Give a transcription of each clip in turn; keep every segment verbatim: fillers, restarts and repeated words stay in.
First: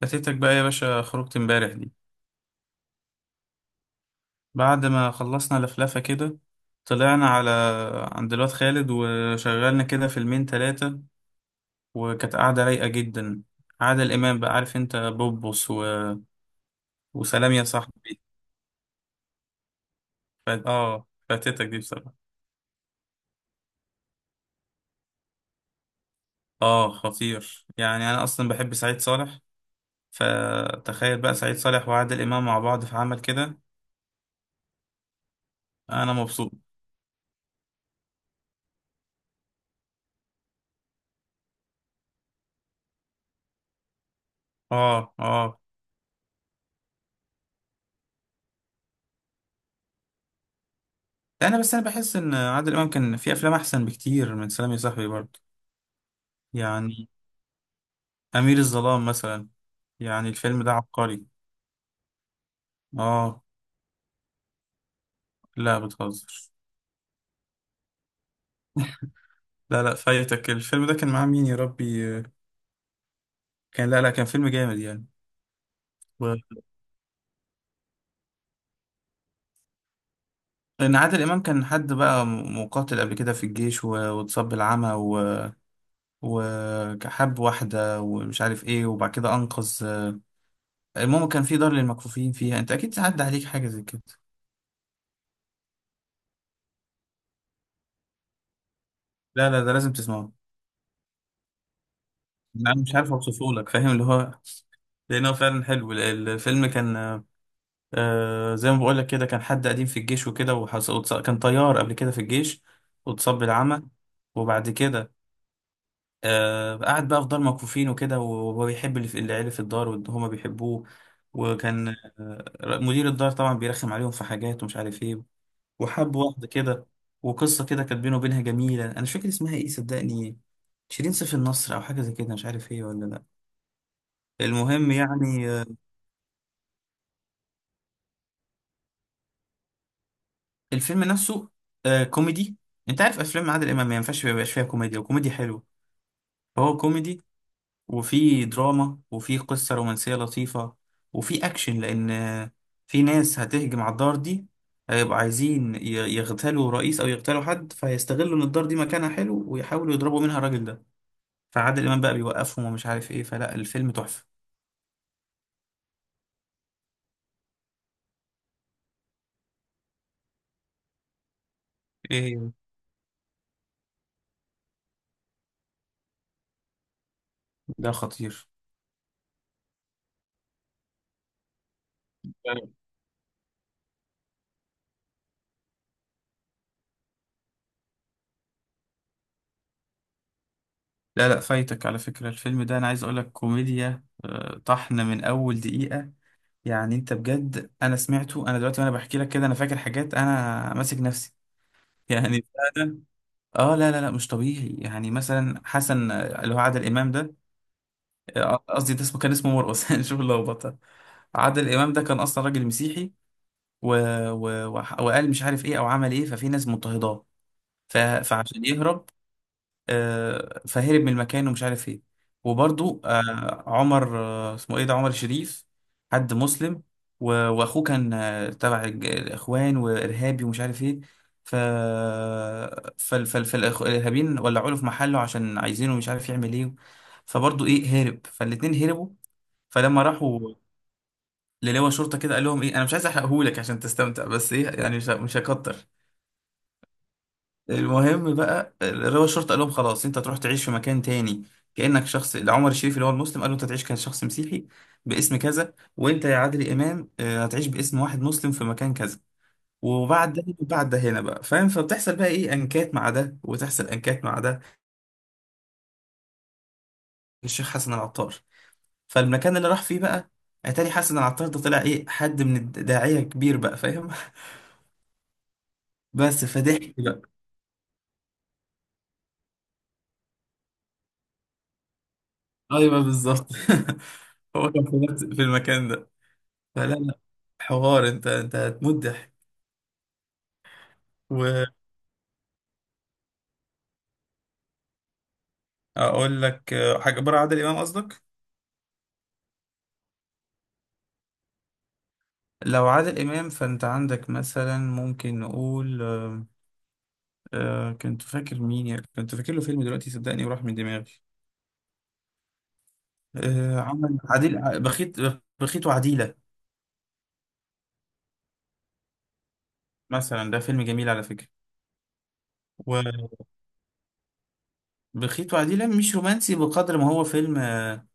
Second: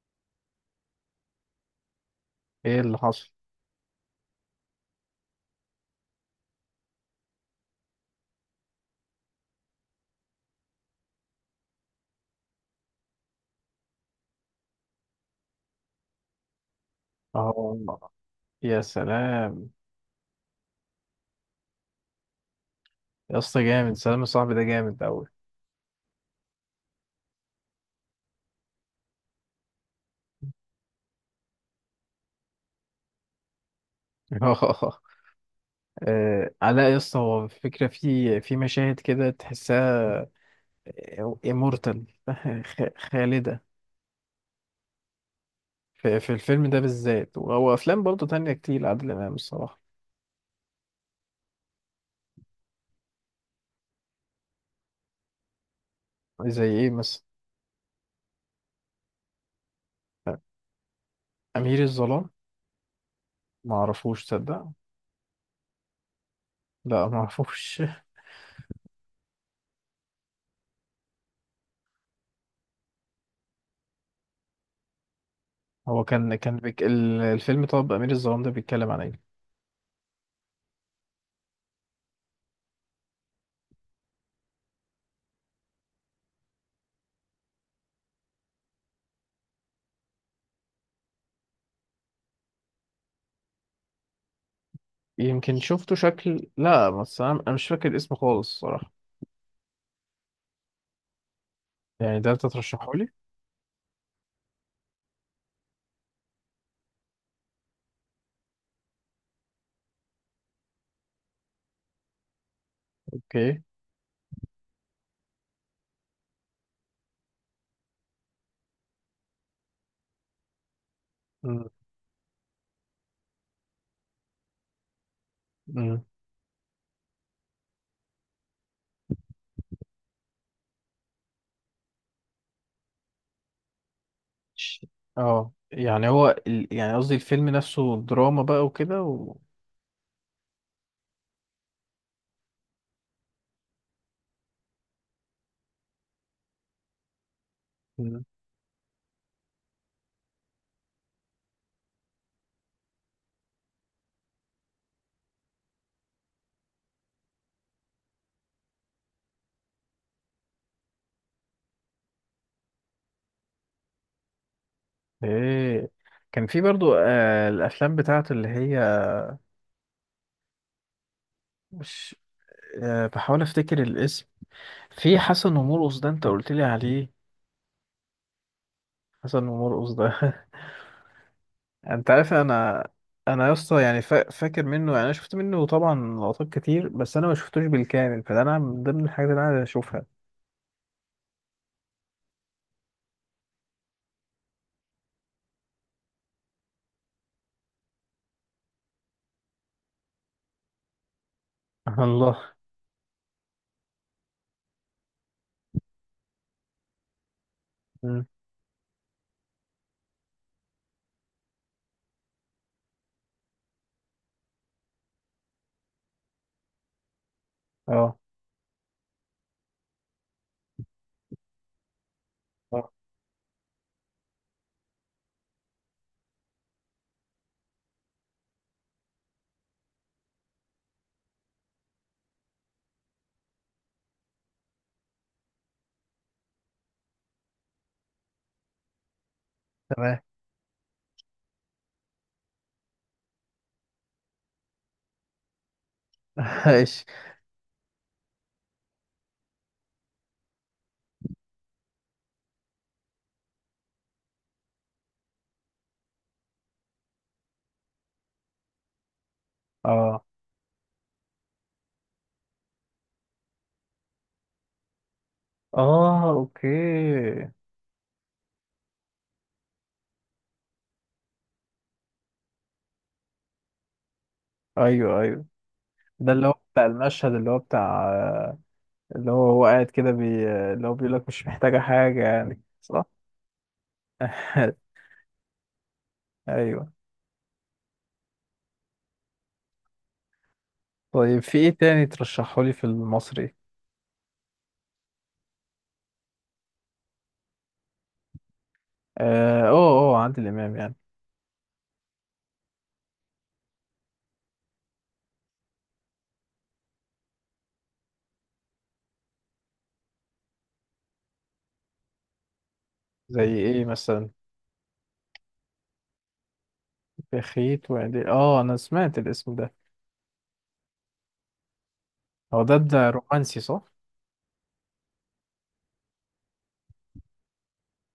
فاتتك بقى يا باشا خروجة امبارح دي. ايه اللي حصل؟ بعد ما خلصنا لفلفة كده، طلعنا على عند الواد خالد وشغلنا كده فيلمين تلاتة. وكانت قعدة رايقة جدا. عادل الإمام بقى، عارف انت، بوبوس و... وسلام اه، يا صاحبي. يا سلام. ف... اه فاتتك دي بصراحة. يا اسطى جامد، سلام صاحبي ده جامد اوي. اه خطير، يعني أنا أصلا بحب سعيد صالح. فتخيل بقى سعيد صالح وعادل إمام مع بعض في عمل كده. اه، أنا مبسوط. علاء يا اسطى، هو الفكره في في مشاهد كده تحسها امورتال خالده. اه اه. في, في الفيلم ده بالذات، وهو افلام برضه تانية كتير لعادل امام الصراحه. أنا بس، أنا بحس إن عادل إمام كان في أفلام أحسن بكتير من سلام يا صاحبي برضه. زي ايه يعني مثلا؟ أمير الظلام مثلا، يعني الفيلم ده عبقري. امير الظلام؟ آه. ما اعرفوش، تصدق؟ لا، بتهزر. لا ما اعرفوش. لا لا، فايتك الفيلم ده. كان معاه مين يا ربي؟ كان لا لا، كان فيلم جامد يعني. هو كان كان و- بيك... ال- الفيلم، طب امير الظلام ده بيتكلم عن ايه؟ لأن عادل إمام كان حد بقى م- مقاتل قبل كده في الجيش، و- واتصاب بالعمى، و- وحب واحدة ومش عارف إيه، وبعد كده أنقذ. المهم، كان في دار للمكفوفين فيها. أنت أكيد عدى عليك حاجة زي كده. يمكن شفته شكل، لا بس انا أنا مش فاكر اسمه خالص الصراحه. لا لا، ده لازم تسمعه. يعني ده انت أنا ترشحه مش لي؟ عارف أوصفه لك، فاهم اللي هو، لأن هو فعلا حلو الفيلم كان. آه، زي ما بقول لك كده، كان حد قديم في الجيش وكده، وحص... وتص... كان طيار قبل كده في الجيش، واتصاب اوكي. بالعمى. وبعد كده، آه قعد بقى في دار مكفوفين وكده، وهو بيحب اللي في- العيلة في الدار، وهما بيحبوه. مم. وكان آه مدير الدار طبعا بيرخم عليهم في حاجات ومش عارف ايه. مم. وحب واحدة كده. وقصة كده كانت بينه وبينها جميلة. أنا مش فاكر اسمها ايه صدقني، شيرين سيف النصر أو حاجة زي كده، مش عارف ايه ولا لأ. ش- المهم يعني، اه، يعني هو ال... يعني قصدي الفيلم نفسه دراما بقى وكده و... الفيلم نفسه آه كوميدي. انت عارف افلام عادل امام ما ينفعش ما يبقاش فيها كوميديا، وكوميدي حلو. فهو كوميدي، مم. وفي دراما، وفي قصة رومانسية لطيفة، وفي اكشن، لان آه، في ناس هتهجم على الدار دي. هيبقوا عايزين ي- يغتالوا رئيس او يغتالوا حد، فهيستغلوا ان الدار دي مكانها حلو ويحاولوا يضربوا منها الراجل ده. فعادل امام بقى بيوقفهم ومش عارف ايه، فلا، الفيلم تحفة. ايه، كان في برضو آه الافلام بتاعته اللي هي مش، ايه آه بحاول افتكر الاسم. في حسن ومرقص ده انت قلت لي عليه. ده خطير. حسن ومرقص ده انت عارف انا انا يا اسطى يعني فا... فاكر منه. يعني انا شفت منه طبعا لقطات كتير، بس انا ما شفتوش بالكامل، فده انا من ضمن الحاجات اللي انا عايز اشوفها. لا لا، فايتك على فكرة. الفيلم ده انا عايز اقولك، كوميديا آه، طحن من اول دقيقة. يعني انت بجد، انا سمعته انا دلوقتي وانا بحكي لك كده، انا فاكر حاجات انا ماسك نفسي. يعني، الله. فعلا. اه لا لا لا، مش طبيعي. يعني مثلا حسن آه، اللي هو عادل امام ده، مم. آه، قصدي ده اسمه كان اسمه مرقص. شوف اللخبطه. عادل امام ده كان اصلا راجل مسيحي، و... و... وح- وقال مش عارف ايه او عمل ايه، ففي ناس مضطهداه. ف... اه، فعشان يهرب، آه، فهرب من المكان ومش عارف ايه. آه. وبرضو آه، عمر آه، اسمه ايه ده، عمر شريف، حد مسلم. و- واخوه كان آه، تبع الج- الاخوان وارهابي ومش عارف ايه. ف فال فال فالارهابيين ولعوا له في محله عشان عايزينه، مش عارف يعمل ايه. فبرضو ايه هرب، فالاتنين هربوا. فلما تمام. راحوا للواء شرطه كده قال لهم ايه، انا مش عايز احرقهولك عشان تستمتع، بس ايه يعني مش مش هكتر. ماشي. المهم بقى، رضا الشرطة قال لهم خلاص، انت تروح تعيش في مكان تاني، كأنك شخص. عمر الشريف اللي هو المسلم قال له انت تعيش كشخص مسيحي باسم كذا، وانت يا عادل امام اه، هتعيش باسم واحد مسلم في مكان كذا. اه وبعد ده وبعد ده هنا بقى فاهم، فبتحصل بقى ايه انكات مع ده وتحصل انكات مع ده. اه، اوكي. الشيخ حسن العطار. فالمكان اللي راح فيه بقى، اتاري حسن العطار ده طلع ايه، حد من الداعية كبير بقى فاهم. ايوه ايوه. ده بس اللي هو بتاع فضحك بقى. المشهد، اللي هو بتاع، اللي هو هو قاعد كده بي... اللي هو بيقول لك مش محتاجة حاجة، يعني ايوه صح؟ بالظبط. هو كان في نفس- في المكان ده. ايوه. فلا لا، حوار. انت انت هتموت ضحك. طيب، في ايه تاني ترشحه لي في المصري؟ واقول لك آه، حاجه بره عادل امام قصدك؟ اه اه، آه، عادل امام يعني. لو عادل امام فانت عندك مثلا، ممكن نقول آه، آه، كنت فاكر مين، يا- كنت فاكر له فيلم دلوقتي صدقني وراح من دماغي. زي آه، ايه عمل مثلا؟ عديل ع- بخيت، بخيت وعديله بخيت وعدي، اه انا سمعت الاسم ده. مثلا. ده فيلم جميل على فكره. هو ده ده رومانسي، صح؟ وبخيت وعديله مش رومانسي بقدر ما هو فيلم آه،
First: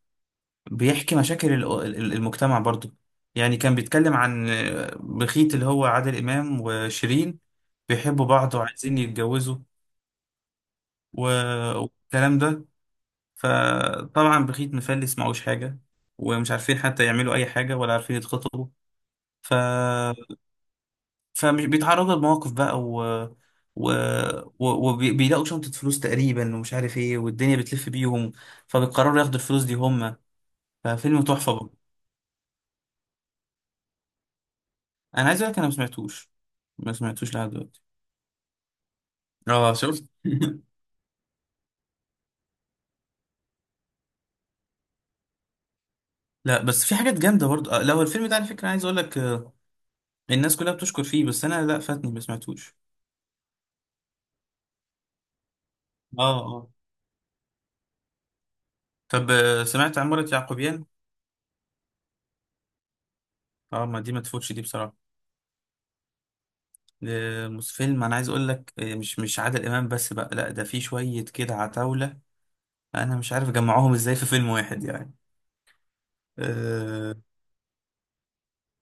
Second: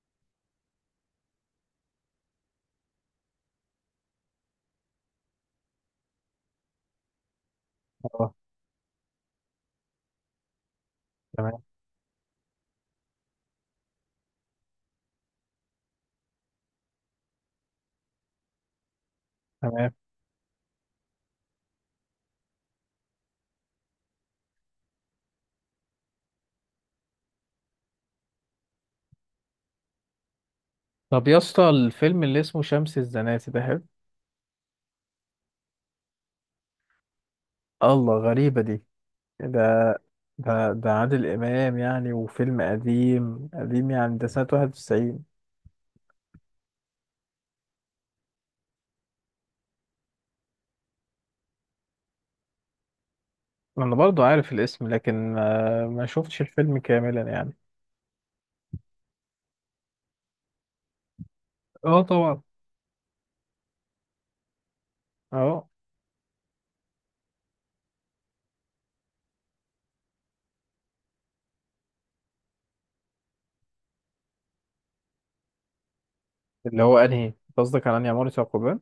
بيحكي مشاكل ال- ال- المجتمع برضو. يعني كان بيتكلم عن بخيت اللي هو عادل إمام وشيرين، بيحبوا اه. بعض وعايزين يتجوزوا، و- تمام. والكلام ده. فطبعا بخيت مفلس معهوش حاجة، ومش عارفين حتى يعملوا أي حاجة، ولا عارفين يتخطبوا. ف تمام. فمش بيتعرضوا لمواقف بقى، و و... و- وبيلاقوا شنطة فلوس تقريبا ومش عارف ايه، والدنيا بتلف بيهم، فبيقرروا ياخدوا الفلوس دي هم. ففيلم طب يا اسطى، تحفة. الفيلم اللي اسمه شمس الزناتي ده حلو. انا عايز اقول لك، انا ما سمعتوش. ما سمعتوش لحد دلوقتي. الله، غريبة دي. ده اه شفت. ده ده عادل إمام يعني، وفيلم قديم قديم يعني، ده سنة واحد وتسعين. لا بس في حاجات جامده برضه آه، لو الفيلم ده على فكره عايز اقول لك آه، الناس كلها بتشكر فيه. بس انا لا، فاتني ما سمعتوش. أنا برضو عارف الاسم لكن ما, ما اه شفتش اه. الفيلم كاملا يعني. طب آه، سمعت عمارة يعقوبيان؟ اه طبعا. اه، ما دي ما تفوتش دي بصراحه. اه، آه، مس- فيلم انا عايز اقول لك آه، مش مش عادل امام بس بقى، لا، ده في شويه كده عتاوله. انا مش عارف اجمعهم ازاي في فيلم واحد يعني. اللي هو اه أنهي، أنت قصدك على أنهي عمارة يعقوبيان؟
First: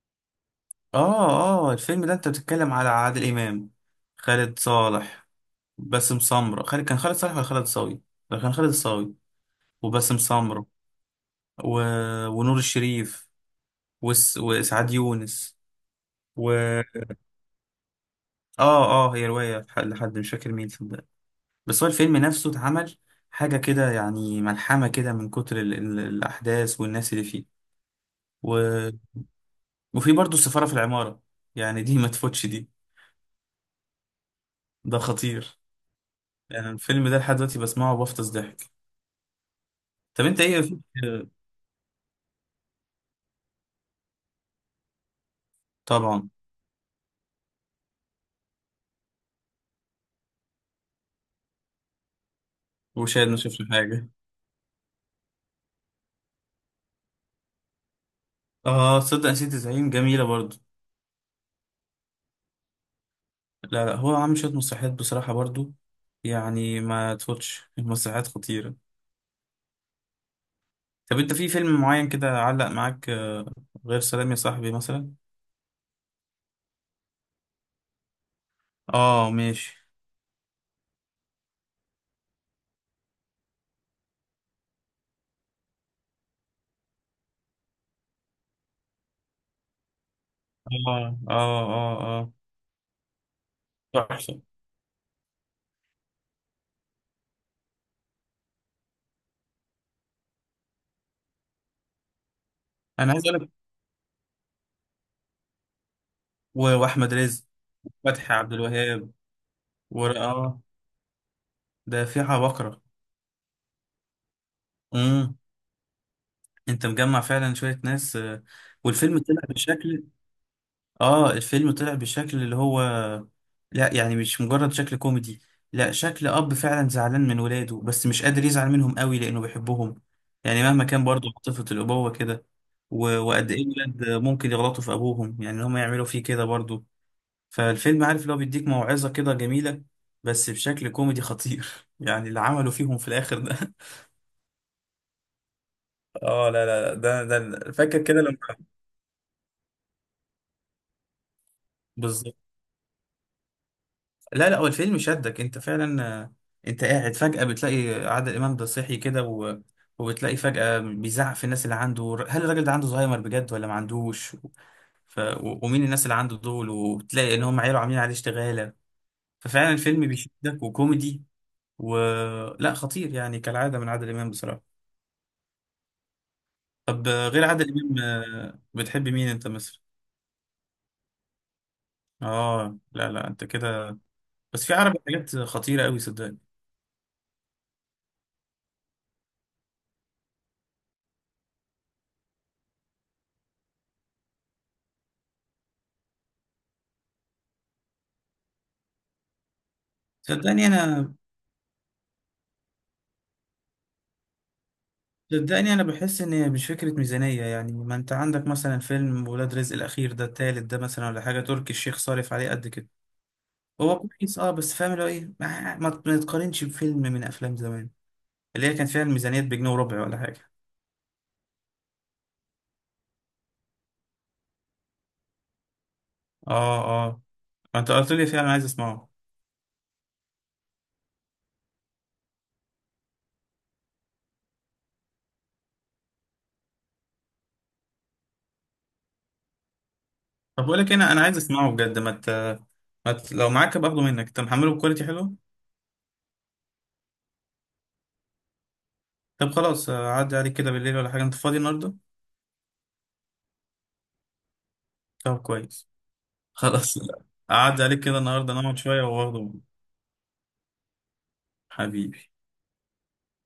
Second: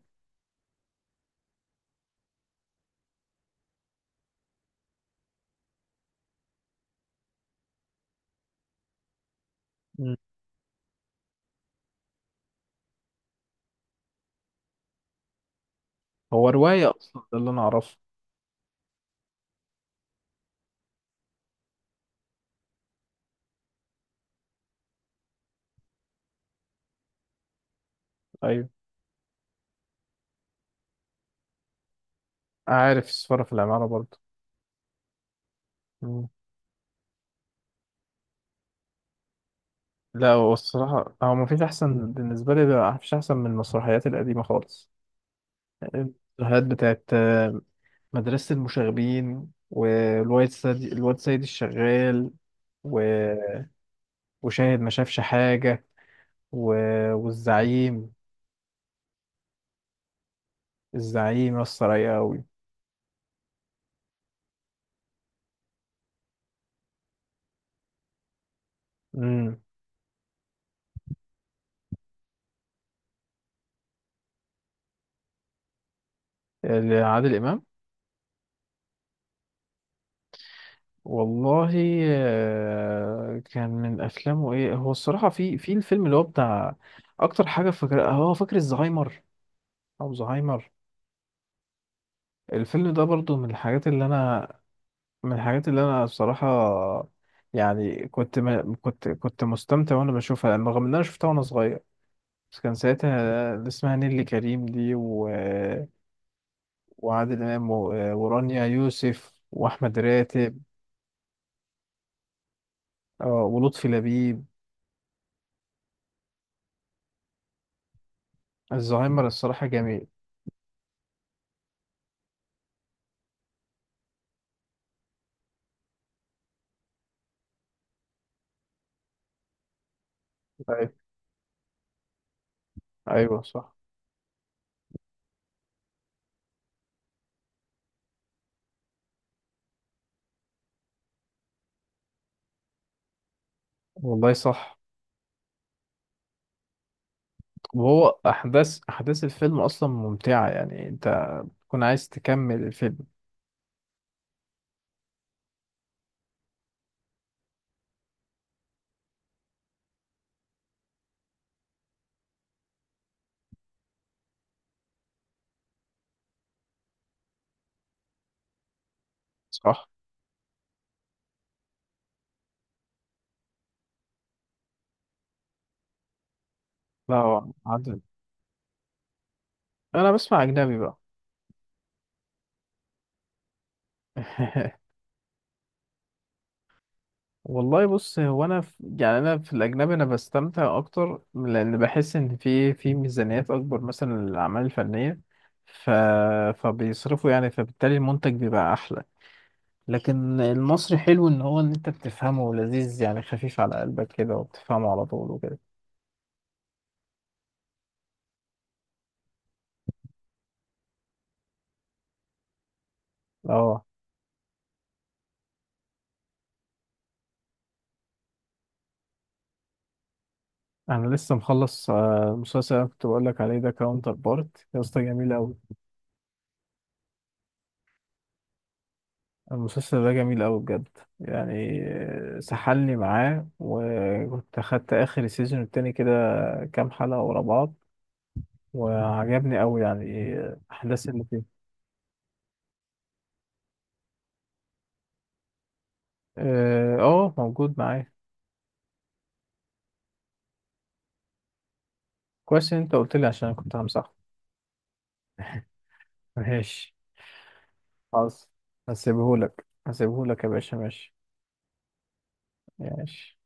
اه. آه، الفيلم ده انت بتتكلم على عادل امام، خالد صالح، باسم سمرة. خالد كان خالد صالح ولا خالد صاوي؟ لا، كان خالد الصاوي مم. وباسم سمرة و... ونور الشريف وس... وسعاد يونس. هو و رواية أصلا، ده اللي أنا أعرفه. اه اه، هي رواية لح- لحد مش فاكر مين صدق. بس هو الفيلم نفسه اتعمل حاجة كده، يعني ملحمة كده من كتر ال... ال... الأحداث والناس اللي فيه، و... أيوة. وفي برضه السفارة في العمارة. يعني دي ما تفوتش دي. عارف السفارة في العمارة برضو. ده خطير. يعني الفيلم ده لحد دلوقتي بسمعه وبفطس ضحك. طب لا، انت هو ايه في- الصراحة، هو مفيش أحسن بالنسبة لي، لا مفيش أحسن من المسرحيات القديمة خالص. يعني طبعا، المسرحيات بتاعت، آه، مدرسة المشاغبين، والواد سيد، الواد سيد الشغال. و... وشاهد ما شافش حاجة. وشاهد ما شافش حاجة. و... والزعيم. اه تصدق نسيت زعيم جميلة برضو. الزعيم يسطا رايقة أوي. لا لا، هو عامل شوية مسرحيات بصراحة برضو. يعني ما تفوتش، المسرحيات خطيرة. أمم. طب انت في فيلم معين كده علق معاك آه، غير سلام يا صاحبي مثلا؟ عادل إمام. اه ماشي. والله، آه، كان من أفلامه إيه هو الصراحة، في في الفيلم اللي هو بتاع. أكتر حاجة فاكر، هو فاكر الزهايمر أو زهايمر. اه اه اه. الفيلم ده برضو من الحاجات اللي اه تحفة. انا، من الحاجات اللي انا بصراحة، يعني كنت ما كنت كنت مستمتع وانا بشوفها، رغم ان انا شفتها وانا صغير. بس كان انا عايز اقول لك، ساعتها اللي اسمها نيللي كريم دي و... و- واحمد وعادل رزق، امام و... فتحي عبد ورانيا الوهاب، يوسف واحمد و راتب، اه ده في عبقرة. آه، ولطفي لبيب. امم. انت مجمع فعلا شوية ناس آه، والفيلم الزهايمر طلع الصراحة بشكل. جميل. اه الفيلم طلع بشكل اللي هو، لا يعني مش مجرد شكل كوميدي، لا شكل اب فعلا زعلان من ولاده بس مش قادر يزعل منهم قوي لانه بيحبهم. يعني مهما أيوة. كان برضه عاطفة الابوة كده، و- ايوه وقد ايه صح. الولاد ممكن يغلطوا في ابوهم، يعني ان هم يعملوا فيه كده برضه. فالفيلم عارف اللي هو بيديك موعظة كده جميلة، بس بشكل كوميدي خطير. يعني اللي عملوا فيهم في الاخر ده. والله صح. اه لا لا لا، ده ده فاكر وهو كده لما. احداث احداث الفيلم اصلا ممتعة، يعني انت تكون عايز بالظبط. تكمل الفيلم. لا لا، هو الفيلم شدك انت فعلا آه، انت قاعد فجأة بتلاقي عادل امام ده صحي كده و... وبتلاقي فجأة بيزعق في الناس اللي عنده. هل الراجل ده عنده زهايمر بجد ولا ما عندوش؟ ف... و... ومين الناس اللي عنده دول، وبتلاقي ان هم عيله عاملين عليه اشتغالة. ففعلا صح. الفيلم بيشدك وكوميدي. و لا، خطير يعني كالعادة من عادل امام بصراحة. طب لا، آه، غير هو عادل امام، عادل، آه، بتحب مين انت مثلا؟ انا بسمع اجنبي بقى. اه لا لا، انت كده. بس في عربي حاجات خطيرة قوي صدقني. والله بص، هو انا في يعني انا في الاجنبي انا بستمتع اكتر، لان بحس ان في في ميزانيات اكبر مثلا للاعمال الفنيه. ف... فبيصرفوا، يعني فبالتالي المنتج بيبقى احلى. لكن صدقني المصري انا، حلو، ان هو ان انت بتفهمه لذيذ، يعني خفيف على قلبك كده، وبتفهمه على طول وكده. صدقني انا بحس ان هي مش فكره ميزانيه. يعني ما انت عندك مثلا فيلم ولاد رزق الاخير ده، التالت ده مثلا، ولا حاجه تركي الشيخ صارف عليه قد كده. اه، هو كويس اه، بس فاهم اللي هو ايه، ما ما ما تقارنش بفيلم من افلام زمان، اللي هي كان فيها الميزانيات بجنيه وربع ولا حاجه. انا لسه مخلص، آه، المسلسل اللي أنا كنت بقول لك عليه ده، كاونتر بارت يا اسطى جميل قوي. اه اه، ما انت قلت لي فعلا عايز اسمعه. المسلسل ده جميل أوي بجد، يعني آه، سحلني معاه، وكنت أخدت آخر السيزون التاني كده كام حلقة ورا بعض، وعجبني أوي، يعني آه، طب بقول لك إيه، الأحداث انا انا اللي عايز فيه. اسمعه بجد. ما ت... ما ت... لو معاك باخده منك، انت محمله بكواليتي حلو. اه، آه، موجود معايا. طب خلاص آه، عدي عليك كده بالليل ولا حاجه، انت فاضي النهارده؟ كويس إن أنت قلت لي، عشان أنا كنت همسحه. طب كويس. ماشي. خلاص. عدي عليك كده خلاص. النهارده نقعد شويه واخده. هسيبهولك، هسيبهولك يا باشا، ماشي. حبيبي. ماشي.